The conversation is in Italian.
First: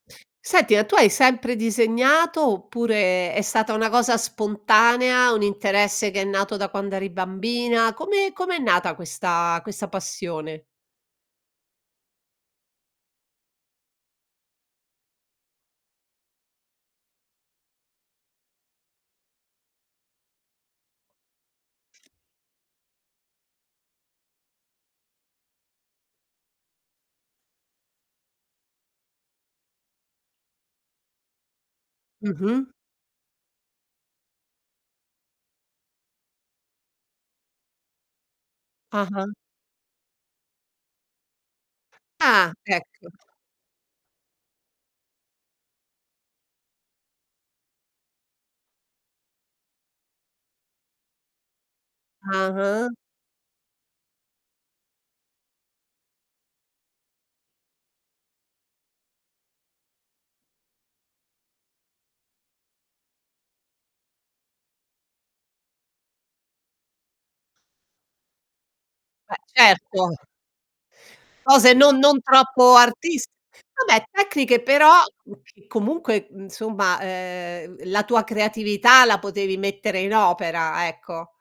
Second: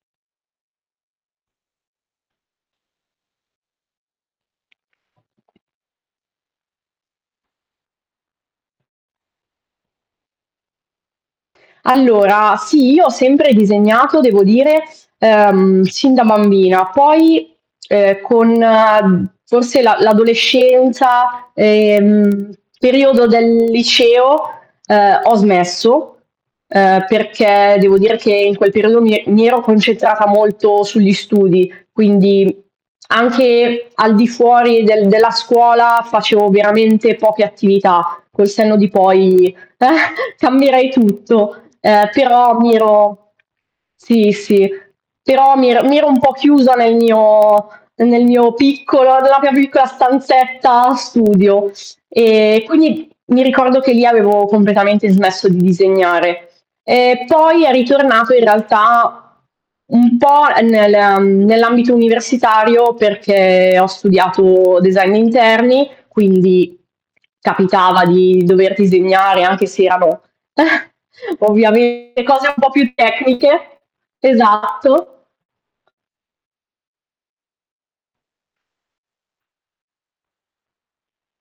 Senti, a tu hai sempre disegnato oppure è stata una cosa spontanea, un interesse che è nato da quando eri bambina, come come è nata questa questa passione? Allora sì, io ho sempre disegnato, devo dire, ehm, sin da bambina, poi, ehm, con forse la l'adolescenza, ehm, periodo del liceo, ehm, ho smesso. Ehm, perché devo dire che in quel periodo mi e mi ero concentrata molto sugli studi, quindi Mh-mh. anche al di fuori del della scuola facevo veramente poche attività. Col senno di Ah-ah. poi cambierei tutto, ehm, Ah però mi ecco. ero sì, sì, però mi ero mi ero un po' chiusa nel mio nel mio piccolo, nella mia piccola stanzetta studio e Ah-ah. quindi mi ricordo che lì avevo completamente smesso di disegnare. E poi è ritornato in realtà un po' nel, mhmm, nell'ambito universitario, perché ho studiato design d'interni, quindi capitava di dover Beh disegnare, anche se certo. erano Cose non non ovviamente cose un po' troppo più artistiche tecniche. vabbè tecniche però Esatto. [unintelligible] comunque insomma, ehm, la tua creatività la potevi mettere in opera, ecco.